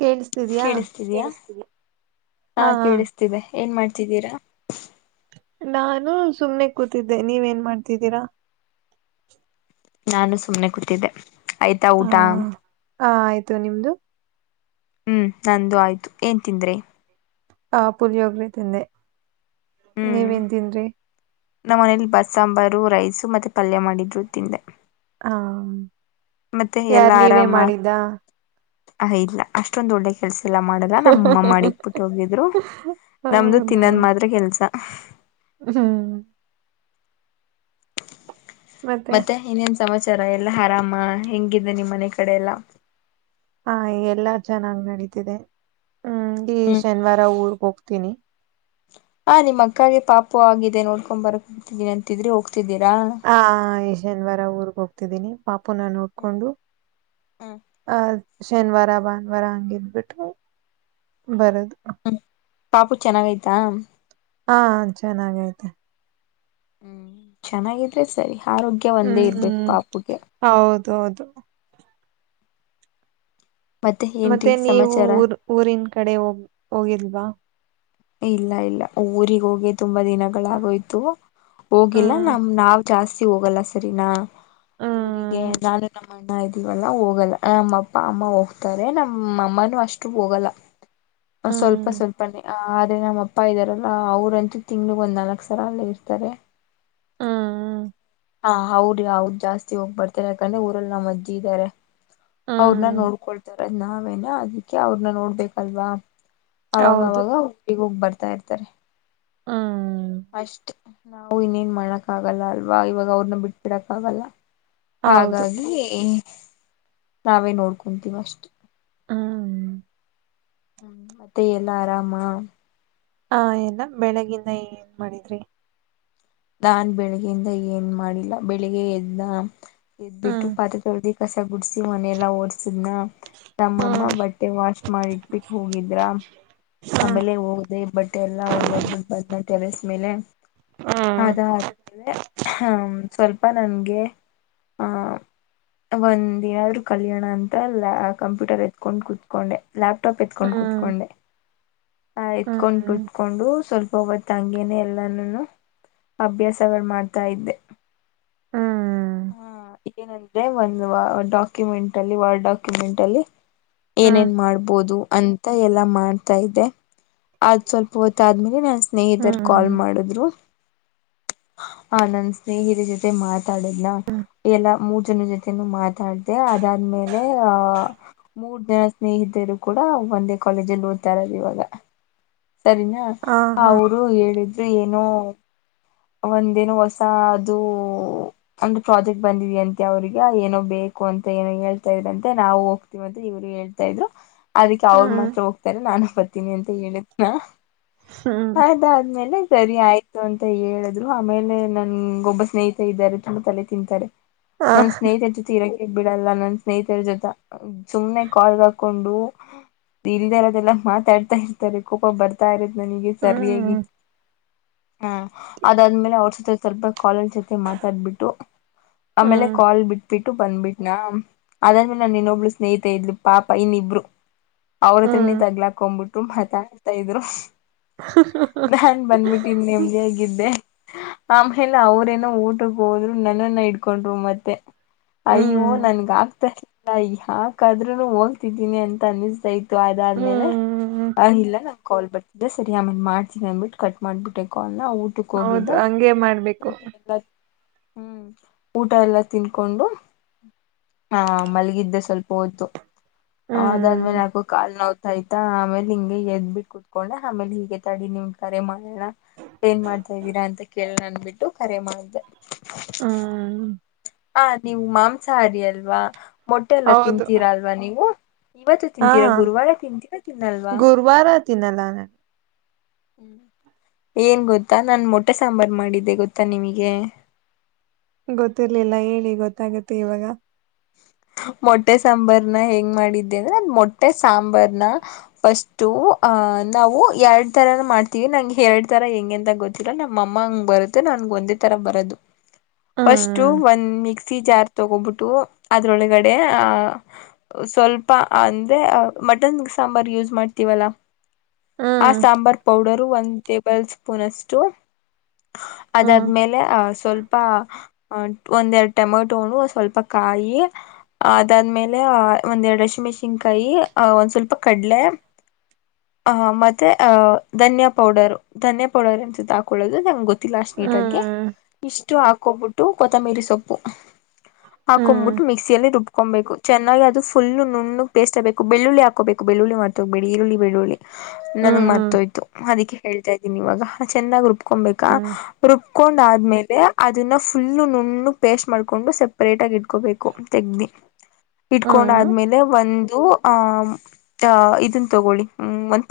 ಕೇಳಿಸ್ತಿದ್ಯಾ ಕೇಳಿಸ್ತಿದಿಯಾ ಕೇಳಿಸ್ತಿದೆ ಹಾ ಕೇಳಿಸ್ತಿದೆ ಏನ್ ಮಾಡ್ತಿದ್ದೀರಾ. ನಾನು ಸುಮ್ನೆ ಕೂತಿದ್ದೆ ನೀವ್ ಏನ್ ಮಾಡ್ತಿದ್ದೀರಾ. ನಾನು ಸುಮ್ಮ್ನೆ ಕೂತಿದ್ದೆ. ಆಯ್ತಾ ಹಾ ಊಟಾ. ಹ ಆಯ್ತು ನಿಮ್ದು ಹ್ಮ್ ನಂದು ಆಯ್ತು ಏನ್ ತಿಂದ್ರಿ ಆ ಪುಳಿಯೋಗರೆ ತಿಂದೆ ಹ್ಮ್ ನೀವೇನ್ ತಿಂದ್ರಿ ನಮ್ಮ ಮನೇಲಿ ಬಸ್ ಸಾಂಬಾರು ರೈಸ್ ಸು ಮತ್ತೆ ಪಲ್ಯ ಮಾಡಿದ್ರು ತಿಂದೆ ಹಾ ಮತ್ತೆ ಯಾರ್ ನೀವೇ ಮಾಡಿದ್ದ ಹ ಇಲ್ಲ ಅಷ್ಟೊಂದು ಒಳ್ಳೆ ಕೆಲ್ಸ ಎಲ್ಲ ಮಾಡಲ್ಲ ನಮ್ಮ ಮಾಡಿಕ್ಬಿಟ್ಟ ಹೋಗಿದ್ರು ನಮ್ದು ಹೌದಾ ತಿನ್ನದ್ ಮಾತ್ರ ಕೆಲ್ಸ ಹಫ ಹ್ಮ್ [inaudible] ಮತ್ತೆ ಏನೇನ್ ಸಮಾಚಾರ ಎಲ್ಲಾ ಆರಾಮ ಹೆಂಗಿದೆ ನಿಮ್ಮ್ ಮನೆ ಕಡೆ ಎಲ್ಲ ಹಾ ಎಲ್ಲಾ ಚೆನ್ನಾಗ್ ನಡೀತಿದೆ ಹ್ಮ್ ಈ ಹ್ಮ್ ಶನಿವಾರ ಊರು ಹೋಗ್ತೀನಿ ಹಾ ನಿಮ್ಮ ಅಕ್ಕಾಗೆ ಪಾಪು ಆಗಿದೆ ನೋಡ್ಕೊಂಡ್ ಬರ್ಕ್ ಹತೀನಿ ಅಂತಿದ್ರಿ ಹೋಗ್ತ ಗ್ತಾದ್ದೀರಾ ಹ ಈ ಶನಿವಾರ ಊರಿಗೆಗ್ ಹೋಗ್ತಿದ್ದೀನಿ ಪಾ ಪುನಃ ನೋಡ್ಕೊಂಡು ಹ್ಮ್ ಆ ಶನಿವಾರ ಭಾನುವಾರ ಹಂಗಿದ್ಬಿಟ್ಟು ಬರದು ಹ್ಮ್ ಪಾಪು ಚೆನ್ನಾಗೈತೆ ಹಾ ಚೆನ್ನಾಗೈತೆ ಹ್ಮ್ ಚೆನ್ನಾಗಿದ್ರೆ ಸರಿ ಆರೋಗ್ಯ ಒಂದೇ ಇರ್ಬೇಕು ಪಾಪುಗೆ ಹೌದು ಹೌದು ಏನ್ರೀ ಮತ್ತೆ ನೀವು ಸಮಾಚಾರ ಊರ್ ಊರಿನ್ ಕಡೆ ಹೋಗ ಹೋಗಿಲ್ವಾ ಇಲ್ಲ ಇಲ್ಲ ಊರಿಗೆ ಹೋಗಿ ತುಂಬಾ ದಿನಗಳಾಗೋಯ್ತು ಹೋಗಿಲ್ಲ ಹ್ಮ್ ನಮ್ ನಾವ್ ಜಾಸ್ತಿ ಹೋಗಲ್ಲ ಸರಿನಾ ಊರಿಗೆ ಹ್ಮ್ ನಾನು ನಮ್ಮ ಅಣ್ಣ ಇದೀವಲ್ಲ ಹೋಗಲ್ಲ ನಮ್ಮ ಅಪ್ಪ ಅಮ್ಮ ಹೋಗ್ತಾರೆ ನಮ್ಮ ಅಮ್ಮನುೂ ಅಷ್ಟು ಹೋಗಲ್ಲ ಸ್ವಲ್ಪ ಹ್ಮ್ ಸ್ವಲ್ಪ ನೆ ಅ ಆದ್ರೆ ನಮ್ಮ ಅಪ್ಪ ಇದ್ದಾರಲ್ಲ ಅವ್ರಂತೂ ತಿಂಗ್ಳಗ್ ಒಂದ್ ನಾಲ್ಕಕ್ ಸರ ಅಲ್ಲಿೇ ಇರ್ತಾರೆ ಹ್ಮ್ ಹಾ ಹೌದಿ ಹ ಅವದದು ಜಾಸ್ತಿ ಹೋಗ್ ಬರ್ತಾರೆ ಯಾಕಂದ್ರೆ ಊರಲ್ಲಿ ನಮ್ಮ ಅಜ್ಜಿ ಇದ್ದಾರೆ ಅವ್ರನ್ನ ಹ್ಮ್ ನೋಡ್ಕೊಳ್ತಾರೆ ನಾವೇನ ಅದಕ್ಕೆ ಅವ್ರನ್ನ ನೋಡ್ಬೇಕಲ್ವಾ ಅವಾಗ ಹೌದು ಅವಾಗ ಒಟ್ಟಿಗೆ ಹೋಗ್ಬರ್ೆ ಮಾಡ್ತಾ ಇರ್ತಾರೆ ಹ್ಮ ಅಷ್ಟೇ ನಾವು ಇನ್ನೇನ್ ಮಾಡಕ್ ಆಗಲ್ಲ ಅಲ್ವಾ ಇವಾಗ ಅವ್ರನ್ನ ಬಿಟ್ಬಿಡಕ್ ಆಗಲ್ಲ ಹೌದು ಹಾಗಾಗಿ ನಾವೇ ನೋಡ್ಕೊಂತೀವ ಅಷ್ಟೆ ಹ್ಮ ಹ್ಮ್ ಮತ್ತೆ ಎಲ್ಲಾ ಆರಾಮಾ ಹ ಎಲ್ಲ ಬೆಳಗಿಂದ ಏನ್ ಮಾಡಿದ್ರಿ ನಾನ್ ಬೆಳಿಗ್ಗೆಯಿಂದ ಏನ್ ಮಾಡಿಲ್ಲ ಬೆಳಿಗ್ಗೆ ಎದ್ದನ್ನ ಎದ್ ಬಿಟ್ಟು ಹ್ಮ್ ಪಾತ ತೊಡಿ ಕಸ ಗುಡಿಸಿಿ ಮನೆ ಎಲ್ಲ ಓಡ್ಸಿ ಹ್ಮ್ ನಮ್ಮಮ್ಮ ಬಟ್ಟೆ ವಾಶ್ ಮಾಡಿಟ್ಬಿಟ್ಟು ಹೋಗಿದ್ರ ಹ್ಮ್ ಆಮೇಲೆ ಹೋದೆ ಬಟ್ಟೆ ಎಲ್ಲಾ ಒಣಗಕ್ ಬಿಿಟ್ಟಬದ್ನ ತಟೆರೆಸ್ ಮೇಲೆ ಹ್ಮ್ ಅದಾದ ಹ್ಮ ಸ್ವಲ್ಪ ನನ್ಗೆ ಆಹ ಒಂದಿನಾದ್ರೂ ಕಲ್ಯಾಣ ಅಂತ ಕಂಪ್ಯೂಟರ್ ಎತ್ಕೊಂಡು ಕುೂತ್ಕೊಂಡೆ ಲ್ಯಾಪ್ಟಾಪ್ ಎತ್ಕೊಂಡು ಹ್ಮ್ ಕುೂತ್ಕೊಂಡೆ ಆ ಎತ್ಕೊಂಡು ಹ್ಮ್ ಕುತ್ಕೊಂಡು ಸ್ವಲ್ಪತ್ತು ತಂಗೇನೆೇ ಎಲ್ಲಾನನು ಅಭ್ಯಾಸವ ಮಾಡ್ತಾ ಇದ್ದೆ ಹಾ ಏನಂದ್ರೆ ಒಂದು್ ಡಾಕ್ಯುಮೆಂಟ್ ಅಲ್ಲಿ ವಾರ್ಡ್ ಡಾಕ್ಯುಮೆಂಟ್ ಅಲ್ಲಿ ಹ್ಮ್ ಹ್ಮ್ ಏನೇನ್ ಮಾಡ್ಬೋದು ಅಂತ ಎಲ್ಲ ಮಾಡ್ತಾ ಇೆ ಅದು್ ಸ್ವಲ್ಪ ಹೊತ್ತಾದ್ಮೇಲೆ ನಾ ಸ್ನೇಹಿತರ್ ಕಾಲ್ ಹ್ಮ್ ಮಾಡಿದ್ರು ಹ ನನ್ ಸ್ನೇಹಿತರ ಜೊತೆ ಮಾತಾಡದ್ನ ಹ್ಮ್ ಎಲ್ಲ ಮೂರ್ ಜನ ಜೊತೆನುೂ ಮಾತಾಡ್ದ ಅದಾದ್ಮೇಲೆ ಆಹ ಮೂರ್ ಜನ ಸ್ನೇಹಿತರು ಕೂಡ ಒಂದೇ ಕಾಲೇಜಲ್ಲಿ ಓದ್ತಾರದು ಇವಾಗ ಸರಿನಾ ಹಾ ಹಾ ಅವರು ಹೇಳಿದ್ರು ಏನೋ ಒಂದೇನು ಹೊಸ ಅದು ಅಂದ್ರೆ ಪ್ರಾಜೆಕ್ಟ್ ಬಂದಿದ ಅಂತೆ ಅವ್ರಿಗೆ ಏನೋ ಬೇಕು ಅಂತ ಏನೋ ಹೇಳ್ತಾ ಇದ್ರಂತೆ ನಾವು ಹೋಗ್ತಿೀವಂತ ಇವರು ಹೇಳ್ತಾ ಇದ್ರು ಅದಕ್ಕೆ ಅವರು ಹ್ಮ್ ಮಾತ್ರ ಹೋಗ್ತಾರೆ ನಾನು ಬರ್ತೀನಿ ಅಂತ ಹೇಳಿದ ಹ ಹ್ಮ್ ಅದಾದ್ಮೇಲೆ ಸರಿ ಆಯ್ತು ಅಂತ ಹೇಳಿದ್ರು ಆಮೇಲೆ ನನ್ ಒಬ್ಬ ಸ್ನೇಹಿತ ಇದ್ದಾರೆ ತುಂಬಾ ತಲೆ ತಿಂತಾರೆ ಹಾ ನನ್ನ ಸ್ನಚ ತೀರ ಬಿಡಲ್ಲ ನನ್ ಸ್ನೇಹಿತರ ಜೊತೆ ಸುಮನೆ ಕಾಲ್ ಹಾಕೊಂಡು ಇಲ್ದ ಇರೋದೆಲ್ಲ ಮಾತಾಡ್ತಾ ಇರ್ತಾರೆ ಕಕ್ ಬರ್ತಾ ಇರತ್ತ ನನಗೆ ಸರಿಯಾಗಿ ಹ್ಮ್ ಹ ಅದಾದ್ಮೇಲೆ ಅವ್ರ ಸ ಸ್ವಲ್ಪ ಕಲ್ಲ್ ಜೊತೆ ಮಾತಾಡ್ಬಿಟ್ಟು ಆಮೇಲೆ ಹ್ಮ್ ಕಾಲ್ ಬಿಟ್ಟ ಬಿಿಟ್ಟು ಬಂದ್ಬಿಟ್ನಾ ಅದಾದ್ಮೇಲೆ ನಾನು ಇನ್ನೊಬ್ಳ ಸ್ನೇಹಿತ ಇದ್ಲಿ ಪಾಪ ಇನ್ನಿಬ್ರು ಅವ್ರ ಹತ್ರನೇ ಹ್ಮ್ ತಗ್ಲಾಕೊಂಡ್ಬಿಟ್ಟು ತುಮಹತ ಹತ್ತ ಇದ ಇದ್ರು ನಾನ್ ಬಂದಬಿಟ್ಟನ್ ನಿಮ್ದ ಹೇಗಿದ್ದೆ ಆಮೇಲೆ ಅವ್ರೇನೋ ಊಟಕ್ಕೆ ಹೋದ್ರು ನನನ್ನ ಇಡ್ಕೊಂಡ್ರು ಮತ್ತೆ ಅಯ್ಯೋ ಹ್ಮ್ ನನ್ಗ ಆಗ್ತ ನ ಯಾಕಾದ್ರೂನು ಹೋಗ್ತಿದ್ದೀನಿ ಅಂತ ಅನ್ನಿಸ್ತ ಇತ್ತು ಆಯ್ದಾದ್ಮೇಲೆ ಹ್ಮ್ ಆ ಇಲ್ಲ ನ ಕಾಲ್ ಬಟ್ಟತಿದೆ ಸರಿ ಆಮೇಲೆ ಮಾಡ್ತೀನಿ ಅಂದಬಿಟ್ಟು ಕಟ್ ಮಾಡ್ಬಿಟ್ಟೆ ಕಾಲ್ ನಾ ಊಟಕ್ಕೆ ಹೋಗಿದ್ದ ಹೌದು ಹಂಗೆ ಮಾಡ್ಬೇಕು ಊಟ ಎಲ್ಲ ಹ್ಮ್ ಊಟ ಎಲ್ಲ ತಿನ್ಕೊಂಡು ಆಹ ಮಲ್ಗಿದ್ದೆ ಸ್ವಲ್ಪ ಹೊತು ಹ್ಮ್ ಅದಾದ್ಮೇಲೆ ಯಾಕು ಕಾಲು ನೋವು ಆಯ್ತ ಆಮೇಲೆ ಹಿಂಗೆ ಎದ್ಬಿಟ್ಟು ಕುತ್ಕೊಂಡ ಆಮೇಲೆ ಹೀಗೆ ತಡಿ ನೀವ್ ಕರೆ ಮಾಡೋಣ ಏನ್ ಮಾಡ್ತಾ ಇದ್ದೀರಾ ಅಂತ ಕೇಳಂದಬಿಟ್ಟು ಕರೆ ಮಾಡ್ದೆ ಹ್ಮ್ ಆ ನೀವು ಮಾಂಸಾಹಾರಿ ಅಲ್ವಾ ಮೊಟ್ಟೆ ಎಲ್ಲ ಹೌದು ತಿಂತೀರಾ ಅಲ್ವಾ ನೀವು ಇವತ್ತು ಹಾ ತಿಂತೀರಾ ಗುರುವಾರ ತಿಂತೀರಾ ತಿನ್ನಲ್ವಾ ಹ್ಮ ಹ್ಮ್ ಏನ್ ಗೊತ್ತಾ ನಾನ್ ಮೊಟ್ಟೆ ಸಾಂಬಾರ್ ಮಾಡಿದ್ದೆ ಗೊತ್ತಾ ನಿಮಗೆ ಗೊತ್ತಿರ್ಲಿಲ್ಲ ಹೇಳಿ ಗೊತ್ತಾಗುತ್ತೆ ಇವಾಗ ಮೊಟ್ಟೆ ಸಾಂಬಾರ್ನ ಹೆಂಗ್ ಮಾಡಿದ್ದೆ ಅಂದ್ರೆ ಅ ಮೊಟ್ಟೆ ಸಾಂಬಾರ್ನ ಫಿರ್ಸ್ಟ್ ಅಹ್ ನಾವು ಎರಡ್ ತರನ ಮಾಡ್ತೀವಿ ನಂಗೆ ಎರಡ್ ತರ ಹೆಂಗಗೆ ಅಂತ ಗೊತ್ತಿರ ನಮ್ಮ ಅಮ್ಮ ಹಂಗ್ ಬರುತ್ತೆ ನನ್ಗೆ ಒಂದೇ ತರ ಬರದು ಫಸ್ಟು ಹ್ಮ್ ಒಂದ್ ಮಿಕ್ಸಿ ಜಾರ್ ತಗೋಬಿಟ್ಟು ಅದ್ರೊಳಗಡೆ ಆ ಸ್ವಲ್ಪ ಅಂದ್ರೆ ಮಟನ್ ಸಾಂಬಾರ್ ಯೂಸ್ ಮಾಡ್ತೀವಲ್ಲ ಆ ಹ್ಮ್ ಸಾಂಬಾರ್ ಪೌಡರು ಒಂದ ಪ್ಪಲ್ ಸ್ಪೂನ್ಷ್ಟು ಹ್ಮ್ ಅದಾದ್ಮೇಲೆ ಆ ಸ್ವಲ್ಪ ಅ ಒಂದ ಎರಡು ಟೊಮೆಟೋಣ ಸ್ವಲ್ಪ ಕಾಯಿ ಅ ಅದಾದ್ಮೇಲೆ ಒಂದ್ ಎರಡು ಅಸೆ ಮೆಣಸನ್ಕಾಯಿ ಅ್ ಒಂದ್ ಸ್ವಲ್ಪ ಕಡ್ಲೆ ಆಹ ಮತ್ತೆ ಅಹ ಧನ್ಯಾ ಪೌಡರ್ ಧನ್ಯಾ ಪೌಡರ್ ಎಂತ ಹಾಕೊಳ್ಳೋದು ನಂಗೆ ಗೊತ್ತ ಲ ಅಷ್ಟು ನೀಟಗೆ ಹ್ಮ್ ಇಷ್ಟ ಎಷ್ಟು ಹಾಕೋಗ್ಬಿಟ್ಟು ಕೊತ್ತಂಬಿರಿ ಸೊಪ್ಪು ಹಾಕೊಂಡು ಹ್ಮ್ ತಕೊಬೇಕು ಚೆನ್ನಾಗಿ ಅದುಫು ನುಣಗ್ ಪೇಸ್ಟ್ ಆಗಬೇಕು ಬೆಳ್ಳುಳ್ಳಿ ಹಾಕೋಬೇಕು ಬೆಳ್ಳುಳ್ಳಿ ಮಾಡ್ತ ಹ್ಬೇಡಿ ಈರುಳ್ಳ ಬೆಳ್ಳುಳ್ಳಿ ನನ್ಗ್ ಹ್ಮ್ ಮರ್ತೋಯ್ತು ಅದಕ್ಕೆ ಹೇಳ್ತಾ ಇ ಇವಾಗ ಚೆನ್ನ್ರು ಕೊಬೇಕಾ ಹ್ಮ್ ರು ಹಕೊಂಡಾದ್ಮೇಲೆ ಅದನ್ನ ಫುಲ್ಲು ನುಣ್ಣು ಪೇಸ್ಟ್ ಮಾಡ್ಕೊಂಡು ಸೆಪ್ರೇಟ್ ಆಗಿ ಇಟ್ಕೊಬೇಕು ಹ್ಮ್ ದು ಆ ಇದನ್ ತಗೊಳ್ಳಿ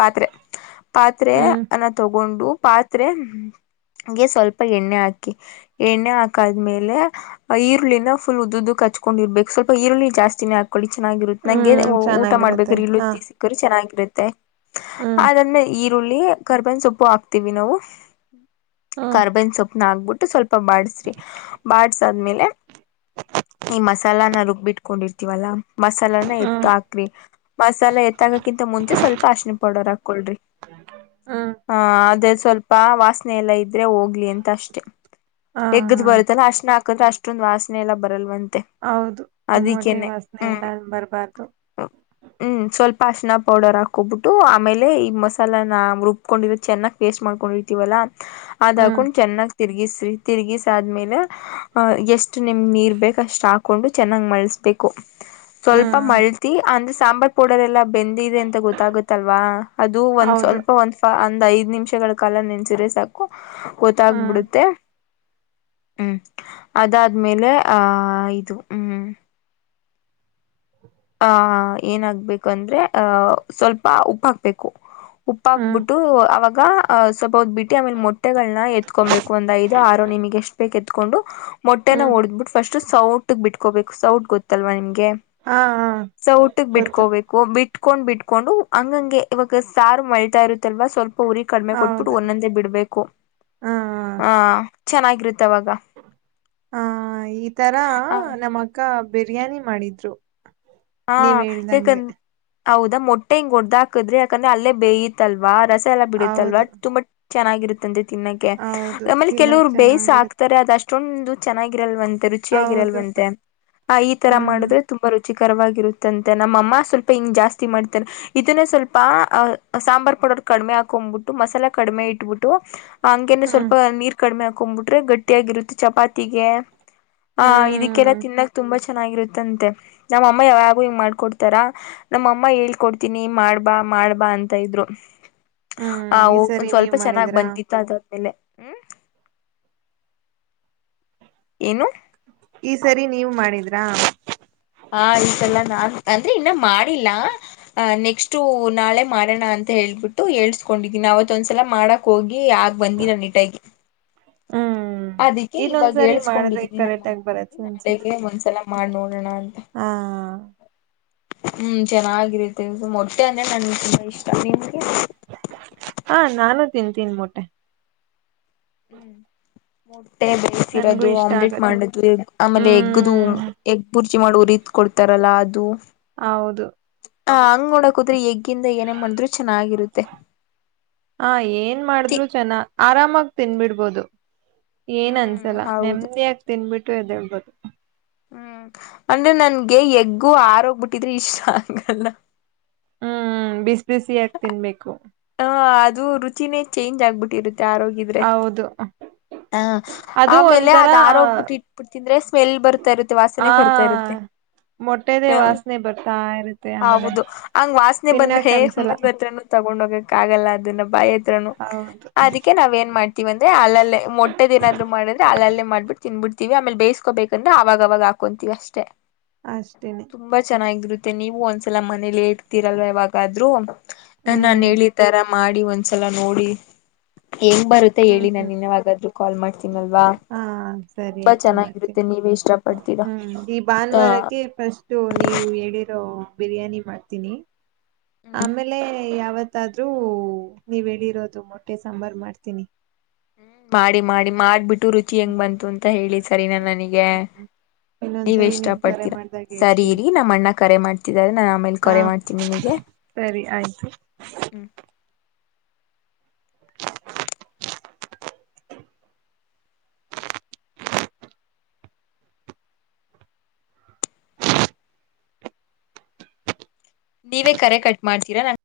ಪಾತ್ರೆ ಪಾತ್ರೆ ಹ್ಮ್ ಅನ್ನ ತಗೊಂಡು ಪಾತ್ರೆಗೆ ಸ್ವಲ್ಪ ಎಣ್ಣೆ ಹಾಕಿ ಎಣ್ಣೆ ಹಾಕಾದ್ಮೇಲೆ ಈರುಳ್ಳಿನ ಫುಲ್ ಉದುದ ಹಚ್ ಕೊಂಡರ್ಬೇಕ ಸ್ವಲ್ಪ ಈರುಳ್ಳಿ ಜಾಸ್ಥೆ ಹಾಕೊಳ್ಳಿ ಚೆನ್ನಾಗಿರುತ್ತೆ ನಂಗೆ ಹ್ಮ್ ಊಟ ಚೆನ್ನಾಗಿರತ್ತೆ ಮಾಡ್ಬೇಕ್ರ ಹಾ ಇರುತ್ತಿ ಸಿಕ್ಕೋರು ಚೆನ್ನಾಗಿ ಇರುತ್ತೆ ಹ್ಮ್ ಅದಾದ್ನೇಲ್ ಈ ರುಳ್ಳಿ ಕರ್ಬೇನ್ ಸೊಪ್ಪು ಹಾಕ್ತಿವಿ ನಾವು ಹ್ಮ್ ಕಾರ್ಬೆನ್ಸೊಪ್ಪು ಾಕ್ಬಿಟ್ಟು ಸ್ವಲ್ಪ ಬಾಡ್ಸ್ರಿ ಬಾಡ್ಸ ಆದ್ಮೇಲೆ ಈ ಮಸಾಲಾನ ರುಬ್ಬಿಟ್ಕೊಂಡಿರ್ತೀವಲ್ಲಾ ಮಸಾಲಾನ ಎತ್ತ ಹ್ಮ್ ಹಾಕ್ರಿ ಮಸಾಲೆ ಎತ್ತಾಕಕಿಂತ ಮುಂಚೆ ಸ್ವಲ್ಪ ಅರಿಶಿನ ಪೌಡರ್ ಹಾಕೊಳ್ರಿ ಹ್ಮ್ ಆ ಅದ ಸ್ವಲ್ಪ ವಾಸನೆ ಎಲ್ಲ ಇದದೆ ೆ ಹೋಗ್ಲಿ ಅಂತ ಅಷ್ಟೇ ಹಾ ತಗದ್ ಬರುತ್ತಲ್ಲಾ ಅಷ್ಟ್ ಅಷ್ಟೊಂದು ವಾಸನೆ ಎಲ್ಲ ಬರಲ್ವಂತ ಹೌದು ಒಮ್ಮಟೆ ವಾಸನೆ ಹ್ಮ್ ಎಲ್ಲ ಬರ್ಬಾರ್ದು ಪಾಶನ ಪೌಡರ್ ಹಾಕ್ಕೊಬಿಟ್ಟು ಆಮೇಲೆ ಈ ಮಸಾಲಾನಾ ರುಬ್ಕೊಂಡಿರೋದು ಚೆನ್ನಾಗಿ ವೇಸ್ಟ್ ಮಾಡ್ಕೊಂಡಿರ್ತೀವಲ್ಲ ಅದ ಹ್ಮ್ ಹಾಕೊಂಡು ಚೆನ್ನಾಗಿ ತಿರ್ಗಿಸ್ರಿ ತಿರ್ಗಿಸಾದ್ಮೇಲೆ ಅಹ ಎಷ್ಟ್ ನಿಮ ನೀರ್ ಬೇಕು ಕಷ್ಟ ಹಾಕೊಂಡು ಚೆನ್ನಾಗ್ ಮಳ್ಸ್ಬೇಕು ಸ್ವಲ್ಪ ಹ್ಮ್ ಮಳ್ತಿ ಅಂದ್ರೆ ಸಾಂಬಾರ್ ಪೌಡರ್ ಎಲ್ಲಾ ಬೆಂದ ಇದೆ ಅಂತ ಗೊತ್ತಾಗುತ್ತಲ್ವಾ ಅದು ಒಂದ್ ಹೌದು ಸ್ವಲ್ಪ ಒಂದ ಒಂದು ಐದ್ ನಿಮಿಷಗಳ ಕಾಲ ನೆನ್ ಸರೆ ಸಾಕು ಹ್ಮ್ ಗೊತ್ತಾಗಬಿಡುತ್ತೆ ಹ್ಮ್ ಅದಾದ್ಮೇಲೆ ಆಹ್ ಹ ಇದು ಹ್ಮ್ ಹ ಏನಾಗ್ಬೇಕು ಅಂದ್ರೆ ಅ ಸ್ವಲ್ಪ ಉಪ್ಪ ಹಾಕ್ಬೇಕು ಉಪ್ಪ ಹ್ಮ್ ಹಾಕ್ಬಿಟ್ಟು ಅವಾಗ ಸ್ವಲ್ಪ ಹೊತ್ತು ಬಿಟ್ಟಿ ಆಮೇಲೆ ಮೊಟ್ಟೆಗಳ್ನ ಎತ್ಕೊಬೇಕು ಒಂದ್ ಐದು ಆರು ನಿಮಗೆ ಎಷ್ಟ ಬೇಕ್ ಎತ್ಕೊಂಡು ಮೊಟ್ಟೆನ ಹ್ಮ್ ಹೊಡದ್ಬಿಟ್ಟು ಫಸ್ಟ್ ಸೌಟ್ ಬಿಟ್ಕೋಬೇಕು ಸೌಟ್ ಗೊತ್ತಲ್ ನಿಮ್ಗೆ ಹಾ ಹಾ ಸೌಟಗ ಗೊತ್ತು ಬಿಟ್ಕೋಬೇಕು ಬಿಟ್ಕೊಂಡ್ ಬಿಟ್ಕೊಂಡು ಹಂಗಂಗೆ ಇವಾಗ ಸಾರು ಮಳತಾ ಇರುತ್ತಲ್ವ ಸ್ವಲ್ಪ ಪುರಿ ಕಡಿಮೆ ಕೊಟ್ಬಿಟ್ಟು ಹೌದು ಒಂದೊಂದೇ ಬಿಡ್ಬೇಕು ಆ ಚೆನ್ನಾಗಿರುತ್ತೆ ಅವಾಗ ಹ ಈ ತರ ಹ ನಮ್ಮ ಅಕ್ಕ ಬಿರಿಯಾನಿ ಮಾಡಿದ್ರು ಹಾ ನೀವ್ ಹೇಳ್ದಂಗೆ ಯಾಕಂದ ಹೌದಾ ಮೊಟ್ಟೆ ಹಿಂಗ ಹೊಡ್ದ ಹಾಕಿದ್ರಿ ಯಾಕಂದ್ರೆ ಅಲ್ಲೇ ಬೇಯಿತಲ್ವ ರಸ್ ಎಲ್ಲ ಬಿಡುತ್ತಲ್ವಾ ಹೌದು ತುಂಬಾ ಚೆನ್ನಾಗಿರುತ್ತಂತೆ ತಿನ್ನಕೆ ಹೌದು ಆಮೇಲೆ ತಿನ್ನಕ್ ಕೆಲವ್ರು ಬೇಯ್ ಸ ಚೆನ್ನಾಗಿರುತ್ತೆ ಹಕ್ತಾರೆ ಅದೆಷ್ಟು ಅಷ್ಟೊಂದು ಚೆನ್ನಾಗಿರಲ್ವಂತ ರುಚಿಯ ಹೌದು ಆಗಿರಲ್ವಂತೆ ಆ ಈ ತರ ಹ್ಮ್ ಮಾಡಿದ್ರೆ ತುಂಬಾ ರುಚಿ ರವಾಗಿರುತ್ತಂತೆ ನಮ್ಮಅಮ್ಮ ಸ್ವಲ್ಪ ಹಿಂಗ ಜಾಸ್ತಿ ಮಾಡ್ತಾರೆ ಇದನ್ನ ಸ್ವಲ್ಪ ಅ ಸಾಂಬಾರ್ ಪೌಡರ್ ಕಡಿಮೆ ಹಾಕೊಂಡ್ಬಿಟ್ಟು ಮಸಾಲಾ ಕಡಿಮೆ ಇಟ್ಬಿಟ್ಟು ಹಂಗೇನ ಹ್ಮ್ ಸ್ವಲ್ಪ ನೀರ್ ಕಡಿಮೆ ಹಾಕ್ಬ ಕುಂಬ್ಹಿಡಿ ಗಟ್ಟಿಯಾಗಿರುತ್ತೆ ಚಪಾತಿಗೆ ಹ ಇದಕ್ಕೆಲ್ಲ ಹ್ಮ್ ತಿನ್ನಕ್ ತುಂಬಾ ಚೆ ಚೆನ್ನಾಗಿರುತ್ತಂತೆ ನಮ್ಮ ಅಮ್ಮ ಯಾವಾಗ್ಲು ಹಿಂಗ ಮಾಡ್ಕೊಡ್ತಾರ ನಮ್ಮಅಮ್ಮ ಹೇಳ್ಕೊಡ್ತೀನಿ ಮಾಡ್ಬಾ ಮಾಡ್ಬಾ ಅಂತ ಇದ್ರು ಹ್ಮ್ ಅ ಈ ಹೋಗ ಸರಿ ಒಂದ್ ಸ್ವಲ್ಪ ನೀವ್ ಚೆನ್ನಾಗ್ ಮಾಡಿದ್ರಾ ಬಂದಿತ್ತು ಅದಾದ್ಮೇಲೆ ಹ್ಮು ಏನು ಈ ಸರಿ ನೀವು ಮಾಡಿದ್ರಾ. ಹಾ ಈದೆಲ್ಲ ನಾನ್ [unintelligible] ರೀ ಇನ್ನ ಮಾಡಿಲ್ಲ ನೆಕ್ಸ್ಟ್ ನಾಳೆ ಮಾಡೋಣ ಅಂತ ಹೇಳ್ಬಿಟ್ಟು ಹೇಳ್ಸ್ಕೊಂಡಿದೀನಿ ಅವತ್ತು ಒಂದ್ಸಲ ಮಾಡಕ್ ಹೋಗಿ ಆಗ ಬಂದಿದ್ದ ನೀಟಾಗಿ. ಹ್ಮ್ ಅದಕ್ಕೆ ಇವಾಗ ಇನ್ನೊಂದ್ಸರಿ ಮಾಡಿದ್ರೆ ಏಳ್ಸ್ಕೊಂಡಿದ್ದೀನಿ ಕರೆಕ್ಟ್ ಆಗಿ ನಮ್ಮಮ್ಮಲ್ಲಿ ಬರತ್ತೆ ಅನ್ಸುತ್ತೆ ನಾಳೆಗೆ ಒಂದ್ಸಲ ಮಾಡಿ ನೋಡೋಣ ಅಂತ. ಹಾ ಹ್ಮು ಚೆನ್ನಾಗಿರುತ್ತೆ ಮೊಟ್ಟೆ ಅಂದ್ರೆ ನನ್ಗೆ [unintelligible] ಹಾ ನಾನು ತಿಂತೀನಿ ಮೊಟ್ಟೆ. ಹ್ಮು [unintelligible] ಟೇಬಲ್ಸ್ ನನ್ಗೂ ಇರೋದು ಇಷ್ಟ ಆಮ್ಲೆಟ್ ಆಗತ್ತೆ ಮಾಡೋದು ಆಮೇಲೆ ಎಗ್ಗದು ಹ್ಮ್ ಬುರ್ಜ ರುಚಿ ಮಾಡೋ ರಿತ್ ಕೊಡ್ತಾರಲ್ಲ ಅದು ಹೌದು ಹ ಹಂಗ್ ನೋಡೋಕ್ ಹೋದ್ರೆ ಎಗ್ ಏನೇ ಮಾಡಿದ್ರು ಚೆನ್ನಾಗಿರುತ್ತೆ ಹ ಏನ್ ತಿ ಮಾಡಿದ್ರು ಚೆನ್ನ ಆರಾಮಾಗಿ ತಿನ್ಬಿಡ್ಬೋದು. ಏನ್ ಹ್ಮ್ ಅನ್ಸಲ್ಲಾ ಹೌದು ನೆಮ್ಮದಿಯಾಗಿ ತಿನ್ಬಿಟ್ಟ [unintelligible] ಹ್ಮು ಅಂದ್ರೆ ನನ್ಗೆ ಎಗ್ಗು ಆರೋಗ್ಬಿಟ್ಟಿದ್ರೆ ಇಷ್ಟ ಆಗಲ್ಲ. ಹ್ಮು ಬಿಸಿ ಬಿಸಿಯಾಗಿ ತಿನ್ಬೇಕು. ಹ ಅದು ರುಚಿನೇ ಚೇಂಜ್ ಆಗ್ಬಿಟ್ಟಿರುತ್ತೆ. ಹೌದು ಹಾ ಅದು ಆಮೇಲೆ ಒಂಥರ ಅದ್ ಆರೋಗ್ಬಿಟ್ಟಿದ್ರೆ ತಿಂದ್ರೆ ಸ್ಮೆಲ್ ಬರ್ತಾ ಇರುತ್ತೆ ವಾಸನೆ ಆ ಬರ್ತಾ ಇರುತ್ತೆ ಮೊಟ್ಟೆದೇ ಹ ವಾಸನೆ ಬರ್ತಾ ಇರುತ್ತೆ ಆಮೇಲೆ ಹೌದು ಹಂಗ ವಾಸನೆ ತಿನ್ನಕ್ ಬಂದ್ರೆ ಅನ್ಸಲ್ಲ ಮೂಗ ಹತ್ರ ತಗೊ ತಗೊಂಡ್ ಹೋಗಕ್ಕ ಆಗಲ್ಲ ಅದನ್ನ ಬಾಯತ್ರನು ಹೌದು ಅದಕ್ಕೆ ನಾವ್ ಏನ್ ಮಾಡ್ತೀವಿ ಅಂದ್ರೆ ಆಮೇಲೆ ಮೊಟ್ಟೆದೇನಾದ್ರೂ ಮಾಡಿದ್ರೆ ಅಲ್ಲಲ್ಲೇ ಮಾಡ್ಬಿ ತಿನ್ಬಿಡ್ತೀವಿ ಆಮೇಲೆ ಬೇಯಸ್ಕೋಬೇಕಂದ್ರೆ ಅವಾಗವಾಗ ಹಾಕೊಂತೀವಿ ಅಷ್ಟೇ. ಅಷ್ಟೇನೆ ತುಂಬಾ ಚೆನ್ನಾಗಿರುತ್. ಮತ್ತೆ ನೀವು ಒಂದ್ಸಲ ಮನೇಲೆ ಇರ್ತೀರಲ್ವಾ ಯಾವಾಗಾದ್ರೂ ನಾನಾನ್ ಹ್ಮ್ ಹೇಳಿತರ ಮಾಡಿ ಒಂದ್ಸಲಾ ನೋಡಿ. ಹೆಂಗ್ ಬರತ್ತೆ ಹ್ಮ್ ಹೇಳಿ ಹ್ಮ್ ನಂಗ ಇನ್ಯವಾಗಾದ್ರೂ. [unintelligible] ಹಾ ಸರಿ ಆಯ್ತು ಮಾಡ್ತನೆ ಚೆನ್ನಾಗಿರುತ್ತೆ ನೀವೇ ಇಷ್ಟ ಪಡ್ತೀರಾ ಹ್ಮ್ ಈ ಹ ಭಾನುವಾರಕ್ಕೆ ಫಸ್ಟು ನೀವು ಹೇಳಿರೋ ಬಿರಿಯಾನಿ ಮಾಡ್ತೀನಿ ಹ್ಮ್ ಆಮೇಲೆ ಯಾವತ್ತಾದ್ರೂ ನೀವ ಹೇಳಿರೋದ ಮೊಟ್ಟೆ ಸಾಂಬಾರ್ ಮಾಡ್ತೀನಿ ಹ್ಮ ಮಾಡಿ ಮಾಡಿ ಮಾಡ್ಬಿಟ್ಟ ರುಚಿ ಹೆಂಗ್ ಹ್ಮ್ ಬಂತು ಅಂತ ಹೇಳಿ ಸರಿನಾ ನನಿಗೆ ಹ್ಮ್ ಹ್ಮ್ ನೀವೆ ಇನ್ನೊಂದ್ಸರಿ ಇಷ್ಟ ನಿಮ್ ಕರೆ ಪಡ್ತೀರಾ ಮಾಡ್ದಾಗ ಸರಿ ಹೇಳ್ತೀನಿ ಇರಿ ನಮ್ಮ ಅಣ್ಣ ಕರೆ ಮಾಡ್ ತಿದಾರೆ ನಾ ಆಮೇಲೆ ಹ ಕರೆ ಮಾಡ್ತೀನಿ ನಿಮಿಗೆ ಸರಿ ಆಯ್ತು. ಹ್ಮ್ ನೀವೇ ಕರೆ ಕಟ್ ಮಾಡ್ತೀರಾ ನಾನ್